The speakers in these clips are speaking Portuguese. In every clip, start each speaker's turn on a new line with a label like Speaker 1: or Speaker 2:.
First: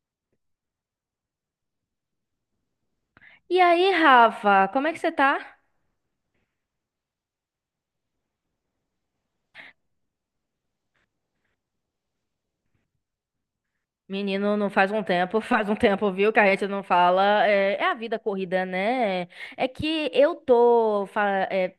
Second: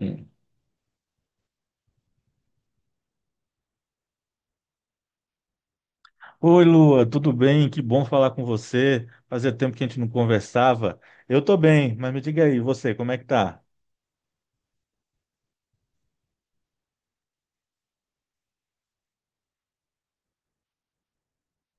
Speaker 1: Hum.
Speaker 2: E aí, Rafa, como é que você tá?
Speaker 1: Oi, Lua, tudo bem? Que bom falar com você. Fazia tempo que a gente não conversava. Eu tô bem, mas me diga aí, você, como é que tá?
Speaker 2: Menino, não faz um tempo, faz um tempo, viu, que a gente não fala. É a vida corrida, né? É que eu tô fa-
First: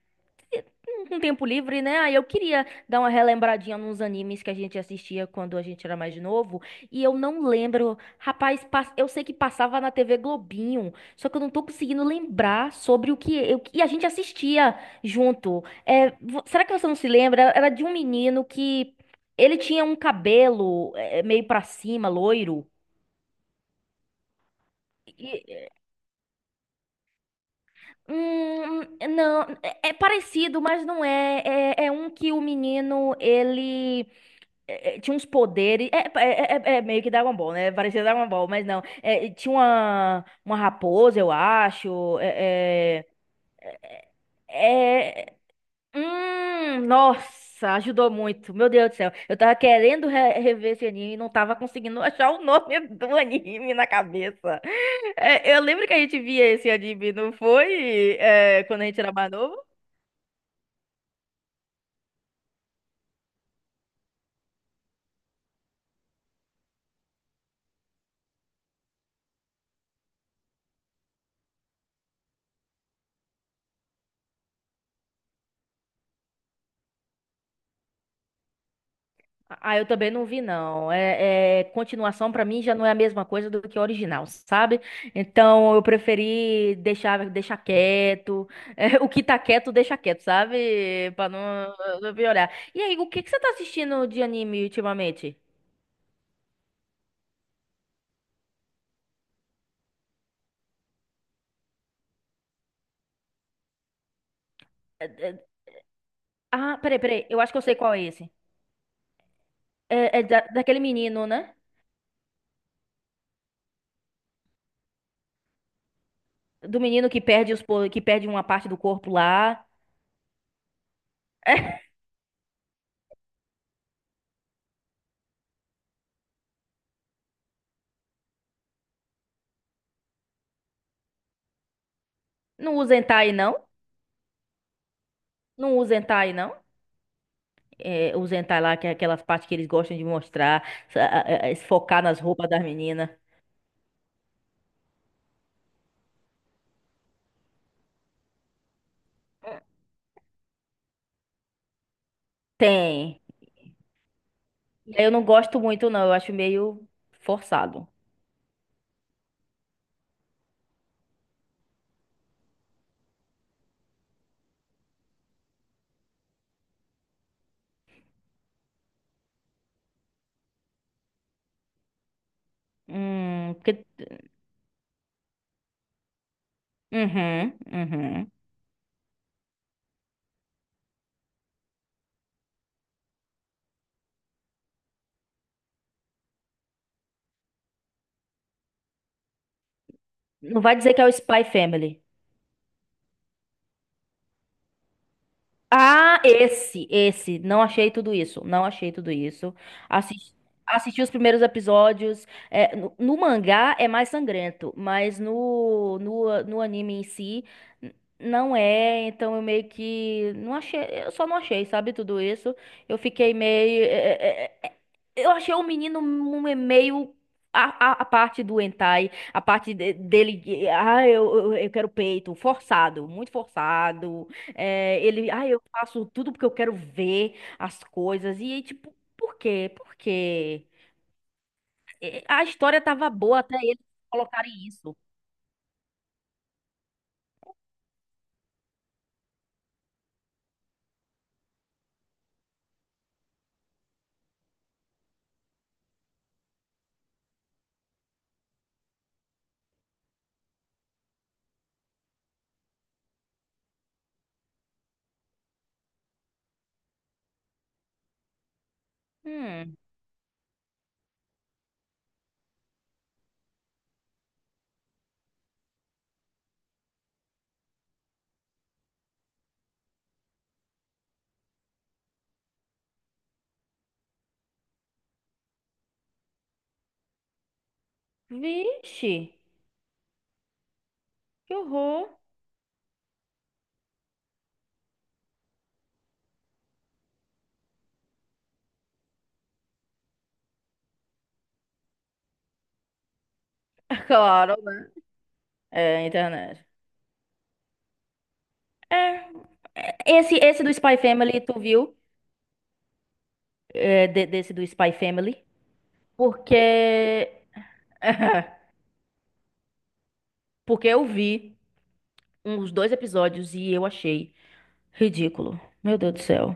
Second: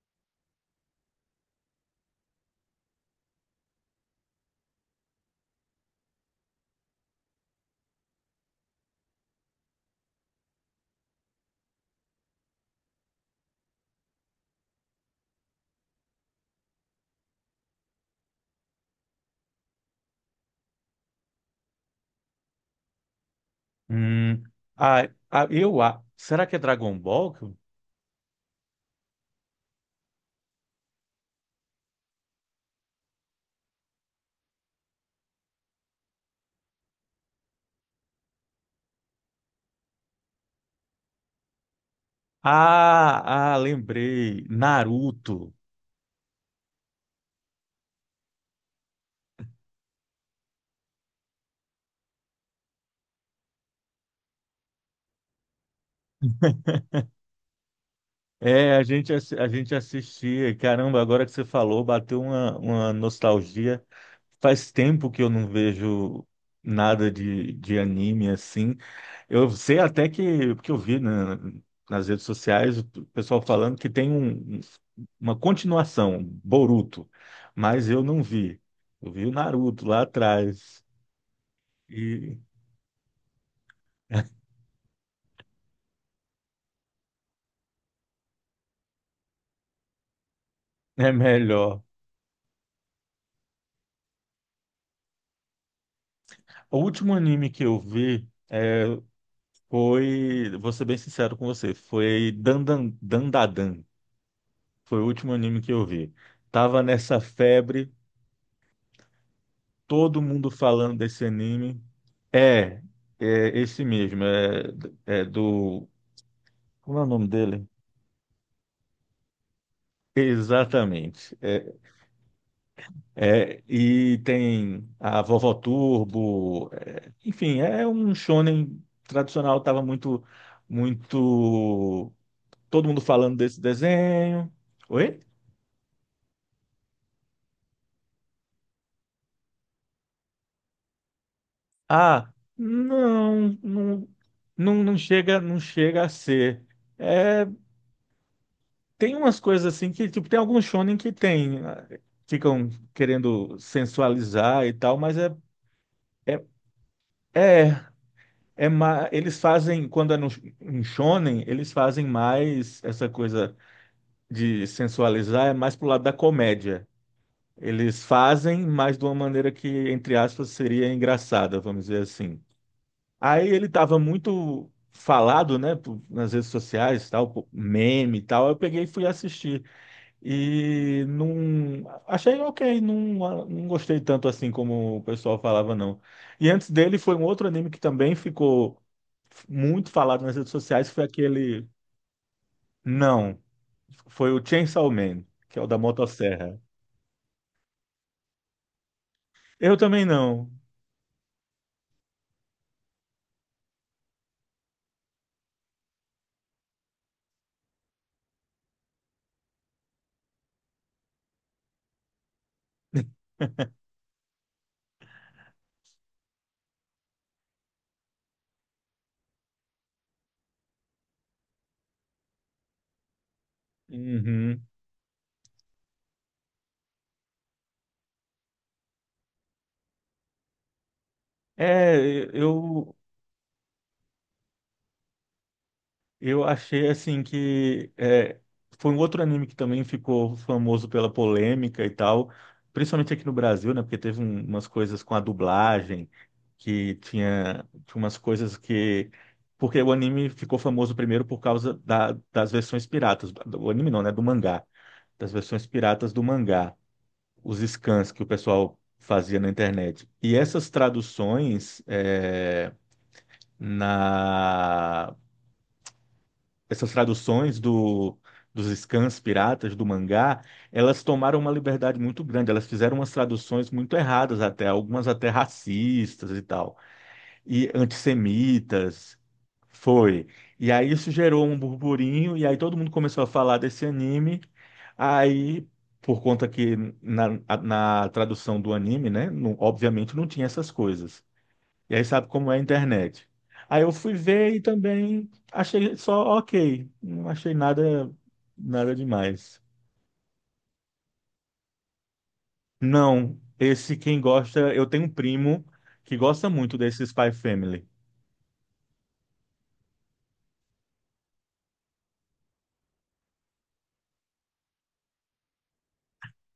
Speaker 2: com tempo livre, né? Aí eu queria dar uma relembradinha nos animes que a gente assistia quando a gente era mais novo. E eu não lembro. Rapaz, pas- eu sei que passava na TV Globinho, só que eu não tô conseguindo lembrar sobre o que eu... e a gente assistia junto. É, vo- será que você não se lembra? Era de um menino que. Ele tinha um cabelo é meio pra cima, loiro.
Speaker 1: Hum, ah, ah,
Speaker 2: E-
Speaker 1: eu, ah, será que é Dragon Ball?
Speaker 2: hum, não, é parecido, mas não é. É, é um que o menino, ele tinha uns poderes. É meio que Dragon Ball, né? Parecia Dragon Ball, mas não. É, tinha uma raposa, eu acho. É,
Speaker 1: Ah, lembrei.
Speaker 2: é, é-
Speaker 1: Naruto.
Speaker 2: Nossa, ajudou muito. Meu Deus do céu. Eu tava querendo re- rever esse anime e não tava conseguindo achar o nome do anime na cabeça. É, eu lembro que a gente via esse anime, não foi? É,
Speaker 1: É,
Speaker 2: quando a gente era mais
Speaker 1: a
Speaker 2: novo?
Speaker 1: gente assistia. Caramba, agora que você falou, bateu uma nostalgia. Faz tempo que eu não vejo nada de anime assim. Eu sei até que, porque eu vi nas redes sociais o pessoal falando que tem uma continuação, Boruto, mas eu não vi. Eu vi o
Speaker 2: Ah,
Speaker 1: Naruto
Speaker 2: eu
Speaker 1: lá
Speaker 2: também não vi,
Speaker 1: atrás
Speaker 2: não. Continuação
Speaker 1: e
Speaker 2: pra mim já não é a mesma coisa do que o original, sabe? Então eu preferi deixar, deixar quieto. É, o que tá quieto, deixa quieto,
Speaker 1: é
Speaker 2: sabe? Pra não,
Speaker 1: melhor.
Speaker 2: não piorar. E aí, o que que você tá assistindo de anime ultimamente?
Speaker 1: O último anime que eu vi foi, vou ser bem sincero com você, foi Dandadan. Foi o
Speaker 2: É,
Speaker 1: último
Speaker 2: é,
Speaker 1: anime que eu vi.
Speaker 2: Ah,
Speaker 1: Tava
Speaker 2: peraí,
Speaker 1: nessa
Speaker 2: peraí. Eu acho que eu sei
Speaker 1: febre,
Speaker 2: qual é esse. É,
Speaker 1: todo
Speaker 2: é da-
Speaker 1: mundo
Speaker 2: daquele
Speaker 1: falando desse
Speaker 2: menino, né?
Speaker 1: anime. É, é, esse mesmo. É, é do
Speaker 2: Do
Speaker 1: Como é o
Speaker 2: menino que
Speaker 1: nome
Speaker 2: perde os,
Speaker 1: dele?
Speaker 2: po- que perde uma parte do corpo lá.
Speaker 1: Exatamente. E tem a Vovó Turbo, enfim, é um shonen tradicional, tava muito, muito,
Speaker 2: Não
Speaker 1: todo
Speaker 2: usa
Speaker 1: mundo
Speaker 2: hentai,
Speaker 1: falando
Speaker 2: não?
Speaker 1: desse desenho. Oi?
Speaker 2: Não usa hentai, não? É, usa hentai lá, que é aquela parte que eles gostam de mostrar, sa- a- focar nas
Speaker 1: Ah,
Speaker 2: roupas das meninas.
Speaker 1: não, não, não, não chega a ser. É, tem umas coisas assim que, tipo, tem alguns shonen que ficam
Speaker 2: Tem.
Speaker 1: querendo sensualizar e tal,
Speaker 2: É, eu
Speaker 1: mas
Speaker 2: não gosto muito, não. Eu acho
Speaker 1: é,
Speaker 2: meio forçado.
Speaker 1: é. Eles fazem, quando é no em shonen, eles fazem mais essa coisa de sensualizar, é mais pro lado da comédia. Eles fazem, mas de uma maneira que, entre aspas, seria engraçada, vamos dizer assim. Aí ele
Speaker 2: Porque...
Speaker 1: estava muito falado, né, nas redes sociais, tal,
Speaker 2: Uhum,
Speaker 1: meme e
Speaker 2: uhum.
Speaker 1: tal. Eu peguei e fui assistir. E não. Achei ok, não, não gostei tanto assim como o pessoal falava, não. E antes dele foi um outro anime que também ficou muito falado nas redes
Speaker 2: Não vai
Speaker 1: sociais,
Speaker 2: dizer que
Speaker 1: foi
Speaker 2: é o Spy
Speaker 1: aquele.
Speaker 2: Family.
Speaker 1: Não, foi o Chainsaw Man, que é o da
Speaker 2: Ah,
Speaker 1: motosserra.
Speaker 2: esse, esse. Não achei tudo isso. Não achei tudo isso.
Speaker 1: Eu também
Speaker 2: Assisti,
Speaker 1: não.
Speaker 2: assisti os primeiros episódios. É, no mangá é mais sangrento, mas no anime em si n- não é. Então eu meio que não achei. Eu só não achei, sabe, tudo isso. Eu fiquei meio. Eu achei o menino me- meio. A parte do hentai, a parte de- dele, ah, eu quero peito, forçado, muito forçado.
Speaker 1: Uhum.
Speaker 2: É, ele, ah, eu faço tudo porque eu quero ver as coisas. E aí, tipo, por quê? Por quê? E-
Speaker 1: É,
Speaker 2: A história
Speaker 1: eu
Speaker 2: tava boa até eles colocarem isso.
Speaker 1: Eu achei assim que foi um outro anime que também ficou famoso pela polêmica e tal, principalmente aqui no Brasil, né? Porque teve umas coisas com a dublagem, que tinha umas coisas que. Porque o anime ficou famoso primeiro por causa das versões piratas. O anime não, né? Do mangá. Das versões piratas do mangá. Os scans que o pessoal fazia na
Speaker 2: Hum,
Speaker 1: internet. Na Essas traduções dos scans piratas, do mangá, elas tomaram uma liberdade muito grande. Elas fizeram umas traduções muito erradas até, algumas até racistas e tal, e
Speaker 2: vixe,
Speaker 1: antissemitas. Foi. E aí isso gerou
Speaker 2: que
Speaker 1: um
Speaker 2: horror.
Speaker 1: burburinho, e aí todo mundo começou a falar desse anime. Aí, por conta que na, na tradução do anime, né, obviamente não tinha essas coisas. E aí sabe como é a internet. Aí eu fui ver
Speaker 2: Claro,
Speaker 1: e
Speaker 2: né?
Speaker 1: também achei
Speaker 2: É,
Speaker 1: só
Speaker 2: internet.
Speaker 1: ok. Não achei nada, nada
Speaker 2: É,
Speaker 1: demais.
Speaker 2: esse, esse do Spy Family, tu viu?
Speaker 1: Não, esse
Speaker 2: É,
Speaker 1: quem
Speaker 2: de- desse
Speaker 1: gosta,
Speaker 2: do
Speaker 1: eu
Speaker 2: Spy
Speaker 1: tenho um
Speaker 2: Family?
Speaker 1: primo que gosta muito desse Spy
Speaker 2: Porque.
Speaker 1: Family.
Speaker 2: Porque eu vi uns dois episódios e eu achei. Ridículo. Meu Deus do céu.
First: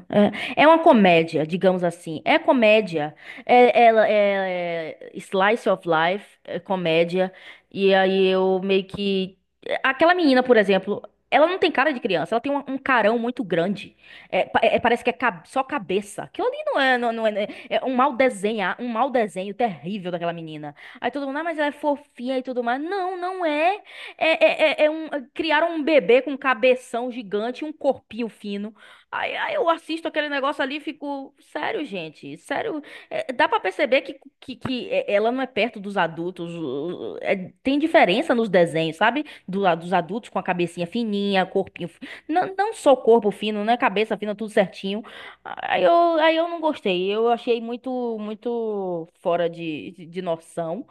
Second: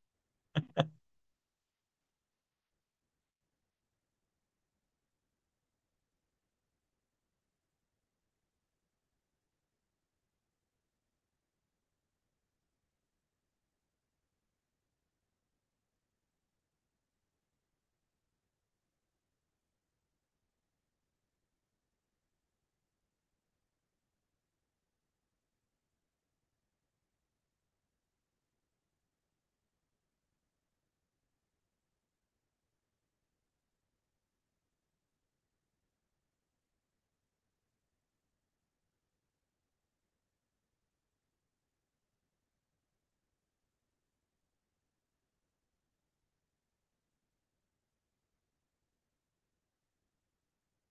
Speaker 2: É, é uma comédia, digamos assim. É comédia. É, ela é slice of life, é comédia. E aí eu meio que. Aquela menina, por exemplo, ela não tem cara de criança, ela tem um carão muito grande. É, pa- é- parece que é ca- só cabeça. Aquilo ali não é, não, não é. Né, é um mal desenhar, um mau desenho terrível daquela menina. Aí todo mundo, ah, mas ela é fofinha e tudo mais. Não, não é. É um, é, criaram um bebê com um cabeção gigante e um corpinho fino. Aí eu assisto aquele negócio ali e fico, sério, gente, sério. É, dá pra perceber que é- ela não é perto dos adultos. O- o- é- tem diferença nos desenhos, sabe? Do, lado dos adultos com a cabecinha fininha, corpinho. Fi- não, não só corpo fino, né? Cabeça fina, tudo certinho. Aí eu, aí eu não gostei. Eu achei muito, muito fora de noção.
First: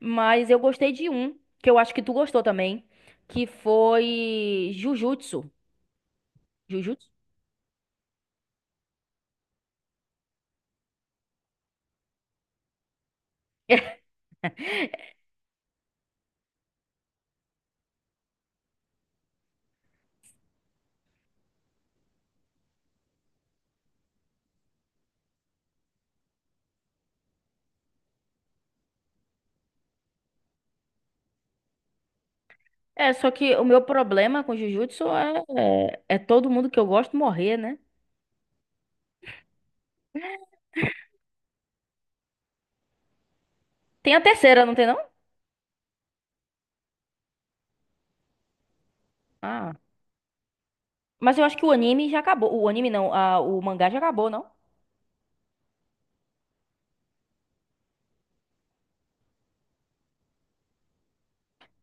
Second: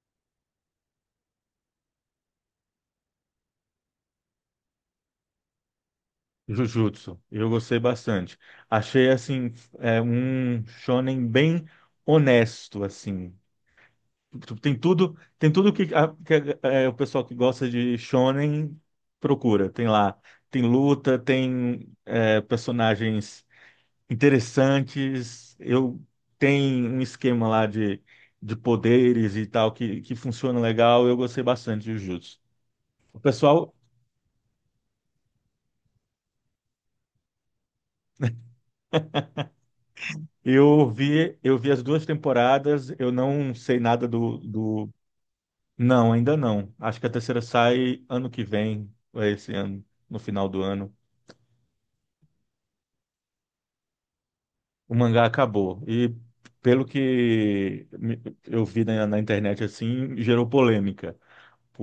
Speaker 2: Mas eu gostei de um que eu acho que tu gostou também, que foi Jujutsu. Jujutsu?
Speaker 1: Jujutsu. Eu gostei bastante. Achei assim, um shonen bem honesto assim. Tem tudo que é, o pessoal que gosta de shonen procura. Tem lá, tem luta, tem personagens interessantes. Eu tenho um esquema lá de poderes e tal que funciona legal. Eu gostei bastante de Jujutsu.
Speaker 2: É, só que o
Speaker 1: Pessoal,
Speaker 2: meu problema com Jujutsu é todo mundo que eu gosto morrer, né?
Speaker 1: eu vi as duas temporadas. Eu não sei nada
Speaker 2: Tem a
Speaker 1: do,
Speaker 2: terceira, não tem
Speaker 1: do...
Speaker 2: não?
Speaker 1: Não, ainda não. Acho que a terceira sai ano que vem, ou é esse
Speaker 2: Ah,
Speaker 1: ano, no final do ano.
Speaker 2: mas eu acho que o anime já acabou. O anime não, a, o mangá já acabou, não?
Speaker 1: O mangá acabou. E pelo que eu vi na internet assim, gerou polêmica.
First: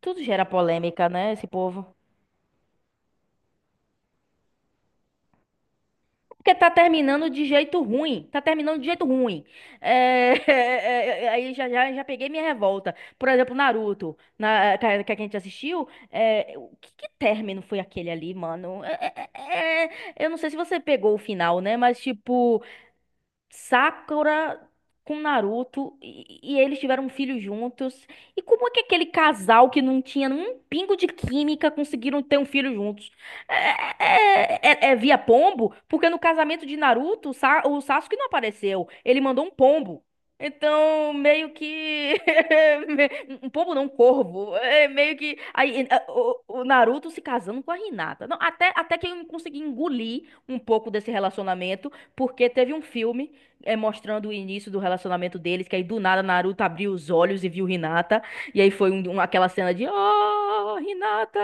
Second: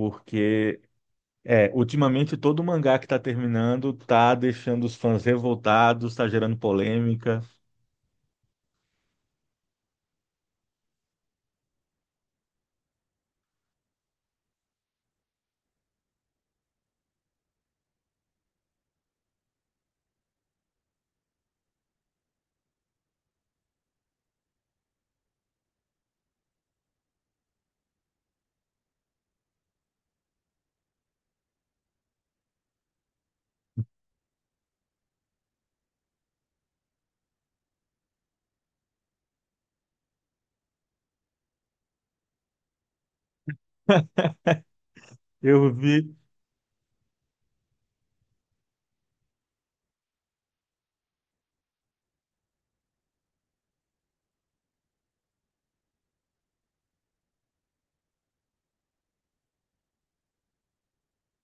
Speaker 2: Tudo gera polêmica, né, esse povo?
Speaker 1: Ultimamente todo mangá que tá terminando tá deixando os fãs revoltados, tá
Speaker 2: Porque
Speaker 1: gerando
Speaker 2: tá terminando
Speaker 1: polêmica.
Speaker 2: de jeito ruim. Tá terminando de jeito ruim. É, é, é, aí já peguei minha revolta. Por exemplo, Naruto, na, que a gente assistiu. É, o que, que término foi aquele ali, mano? Eu não sei se você pegou o final, né? Mas, tipo. Sakura com Naruto e eles tiveram um filho juntos. E como é que aquele casal que não tinha um pingo de química conseguiram ter um filho juntos? É, é- é- é é via pombo? Porque no casamento de Naruto, o Sa- o Sasuke não apareceu. Ele mandou um pombo. Então, meio que. Um pombo não, um corvo. É meio que.
Speaker 1: Eu
Speaker 2: Aí, eh,
Speaker 1: vi,
Speaker 2: o Naruto se casando com a Hinata. Não, até, até que eu consegui engolir um pouco desse relacionamento, porque teve um filme mostrando o início do relacionamento deles, que aí do nada Naruto abriu os olhos e viu Hinata, e aí foi um- um- aquela cena de Oh, Hinata!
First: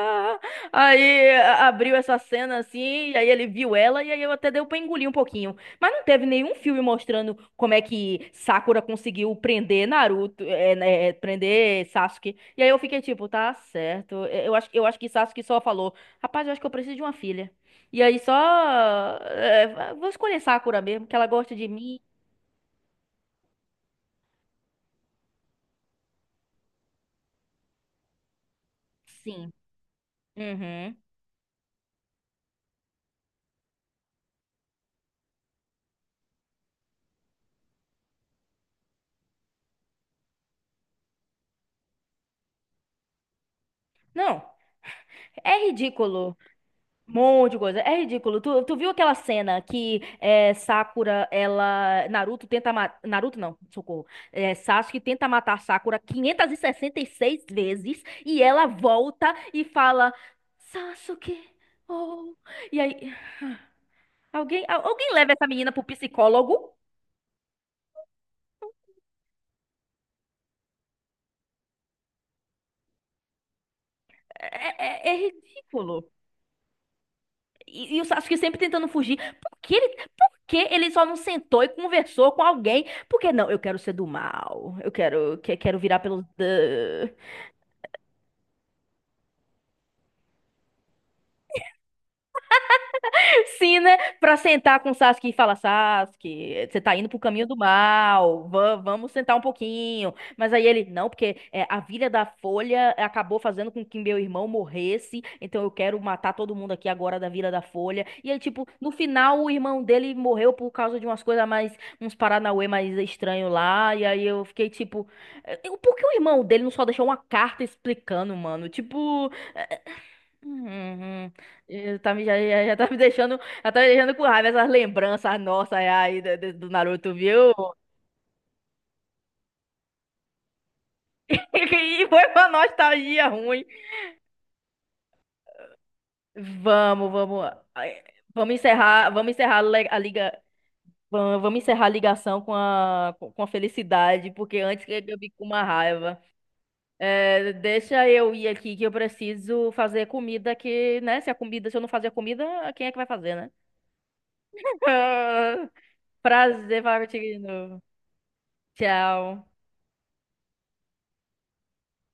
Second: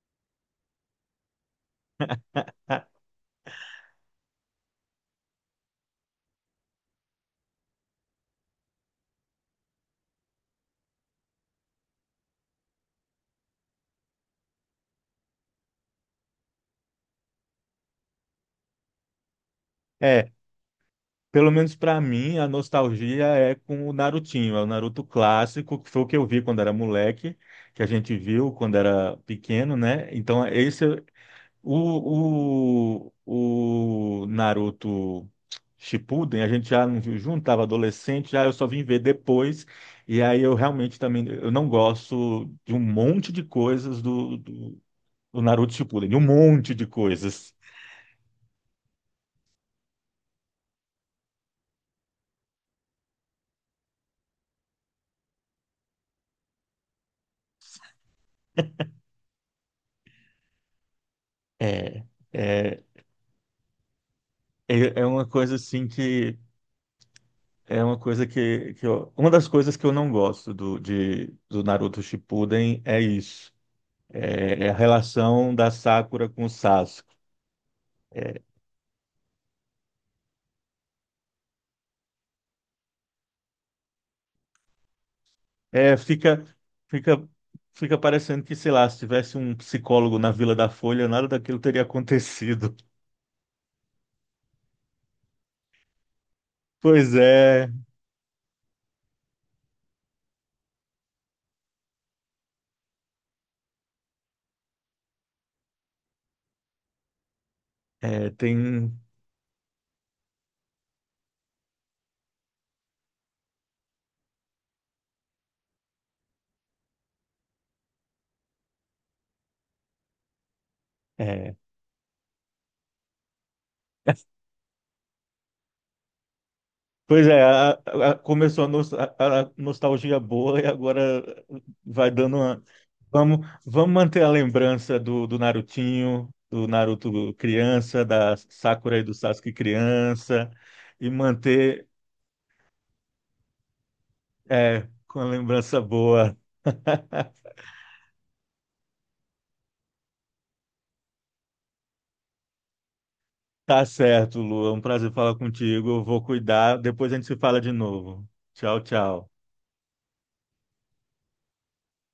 Speaker 2: Aí a- abriu essa cena
Speaker 1: ah,
Speaker 2: assim, e aí ele viu ela, e aí eu até deu pra engolir um pouquinho. Mas não teve nenhum filme mostrando como é que Sakura conseguiu prender Naruto, é, né, é, prender Sasuke. E aí eu fiquei tipo, tá certo. É, eu acho, eu acho que Sasuke só falou, rapaz, eu acho que eu preciso de uma filha. E aí só. É, vou
Speaker 1: é,
Speaker 2: escolher Sakura mesmo, que ela
Speaker 1: pelo
Speaker 2: gosta de
Speaker 1: menos pra
Speaker 2: mim.
Speaker 1: mim a nostalgia é com o Narutinho, é o Naruto clássico, que foi o que eu vi quando era moleque, que a gente viu quando era
Speaker 2: Sim.
Speaker 1: pequeno, né? Então esse
Speaker 2: Uhum.
Speaker 1: O, o, o Naruto Shippuden, a gente já não viu junto, estava adolescente, já eu só vim ver depois. E aí eu realmente também, eu não gosto de um monte de coisas do,
Speaker 2: Não,
Speaker 1: do, do
Speaker 2: é
Speaker 1: Naruto Shippuden, de um
Speaker 2: ridículo.
Speaker 1: monte de
Speaker 2: Um monte
Speaker 1: coisas.
Speaker 2: de coisa. É ridículo. Tu, tu viu aquela cena que é, Sakura, ela. Naruto tenta matar. Naruto não, socorro. É, Sasuke tenta matar Sakura 566 vezes e ela volta e fala: Sasuke,
Speaker 1: É,
Speaker 2: oh. E
Speaker 1: é,
Speaker 2: aí. Alguém, al-
Speaker 1: é,
Speaker 2: alguém
Speaker 1: uma
Speaker 2: leva essa
Speaker 1: coisa
Speaker 2: menina pro
Speaker 1: assim que,
Speaker 2: psicólogo?
Speaker 1: é uma coisa que uma das coisas que eu não gosto do Naruto Shippuden é isso, é a
Speaker 2: É
Speaker 1: relação da
Speaker 2: ridículo.
Speaker 1: Sakura com o Sasuke.
Speaker 2: E o Sasuke sempre tentando fugir. Por que ele só não sentou e conversou com alguém? Porque não, eu quero ser do mal. Eu quero, que- quero
Speaker 1: É,
Speaker 2: virar pelos.
Speaker 1: fica, fica parecendo que, sei lá, se tivesse um psicólogo na Vila da Folha, nada daquilo teria acontecido.
Speaker 2: Sim, né? Pra sentar com Sasuke e falar, Sasuke, você tá indo
Speaker 1: Pois
Speaker 2: pro caminho do
Speaker 1: é,
Speaker 2: mal, va- vamos sentar um pouquinho. Mas aí ele, não, porque é, a Vila da Folha acabou fazendo com que meu irmão morresse, então eu quero matar todo mundo aqui agora da Vila da Folha. E aí, tipo, no
Speaker 1: tem.
Speaker 2: final o irmão dele morreu por causa de umas coisas mais, uns paranauê mais estranho lá, e aí eu fiquei tipo, eh, por que o irmão dele não só deixou uma carta explicando, mano? Tipo. Uhum.
Speaker 1: É.
Speaker 2: Eh, tá me, já tá me deixando, já tá me deixando com raiva essas lembranças nossas aí do, do do Naruto,
Speaker 1: Pois é,
Speaker 2: viu?
Speaker 1: a- começou a, nos- a nostalgia boa e agora
Speaker 2: E
Speaker 1: vai
Speaker 2: foi
Speaker 1: dando
Speaker 2: uma
Speaker 1: uma.
Speaker 2: nostalgia
Speaker 1: Vamos,
Speaker 2: ruim.
Speaker 1: vamos manter a lembrança do Narutinho, do
Speaker 2: Vamos,
Speaker 1: Naruto
Speaker 2: vamos. Ai,
Speaker 1: criança, da
Speaker 2: vamos
Speaker 1: Sakura e
Speaker 2: encerrar,
Speaker 1: do
Speaker 2: vamos
Speaker 1: Sasuke
Speaker 2: encerrar le- a liga,
Speaker 1: criança, e
Speaker 2: va- vamos
Speaker 1: manter,
Speaker 2: encerrar a ligação com a, com com a felicidade, porque antes que eu
Speaker 1: com a
Speaker 2: fique com uma
Speaker 1: lembrança
Speaker 2: raiva.
Speaker 1: boa.
Speaker 2: Eh, deixa eu ir aqui que eu preciso fazer comida que, né? Se a comida, se eu não fazer a comida, quem é que vai fazer, né?
Speaker 1: Tá certo, Lu. É um prazer falar contigo. Eu vou cuidar.
Speaker 2: Prazer falar
Speaker 1: Depois a
Speaker 2: contigo
Speaker 1: gente se
Speaker 2: de
Speaker 1: fala de
Speaker 2: novo.
Speaker 1: novo. Tchau, tchau.
Speaker 2: Tchau.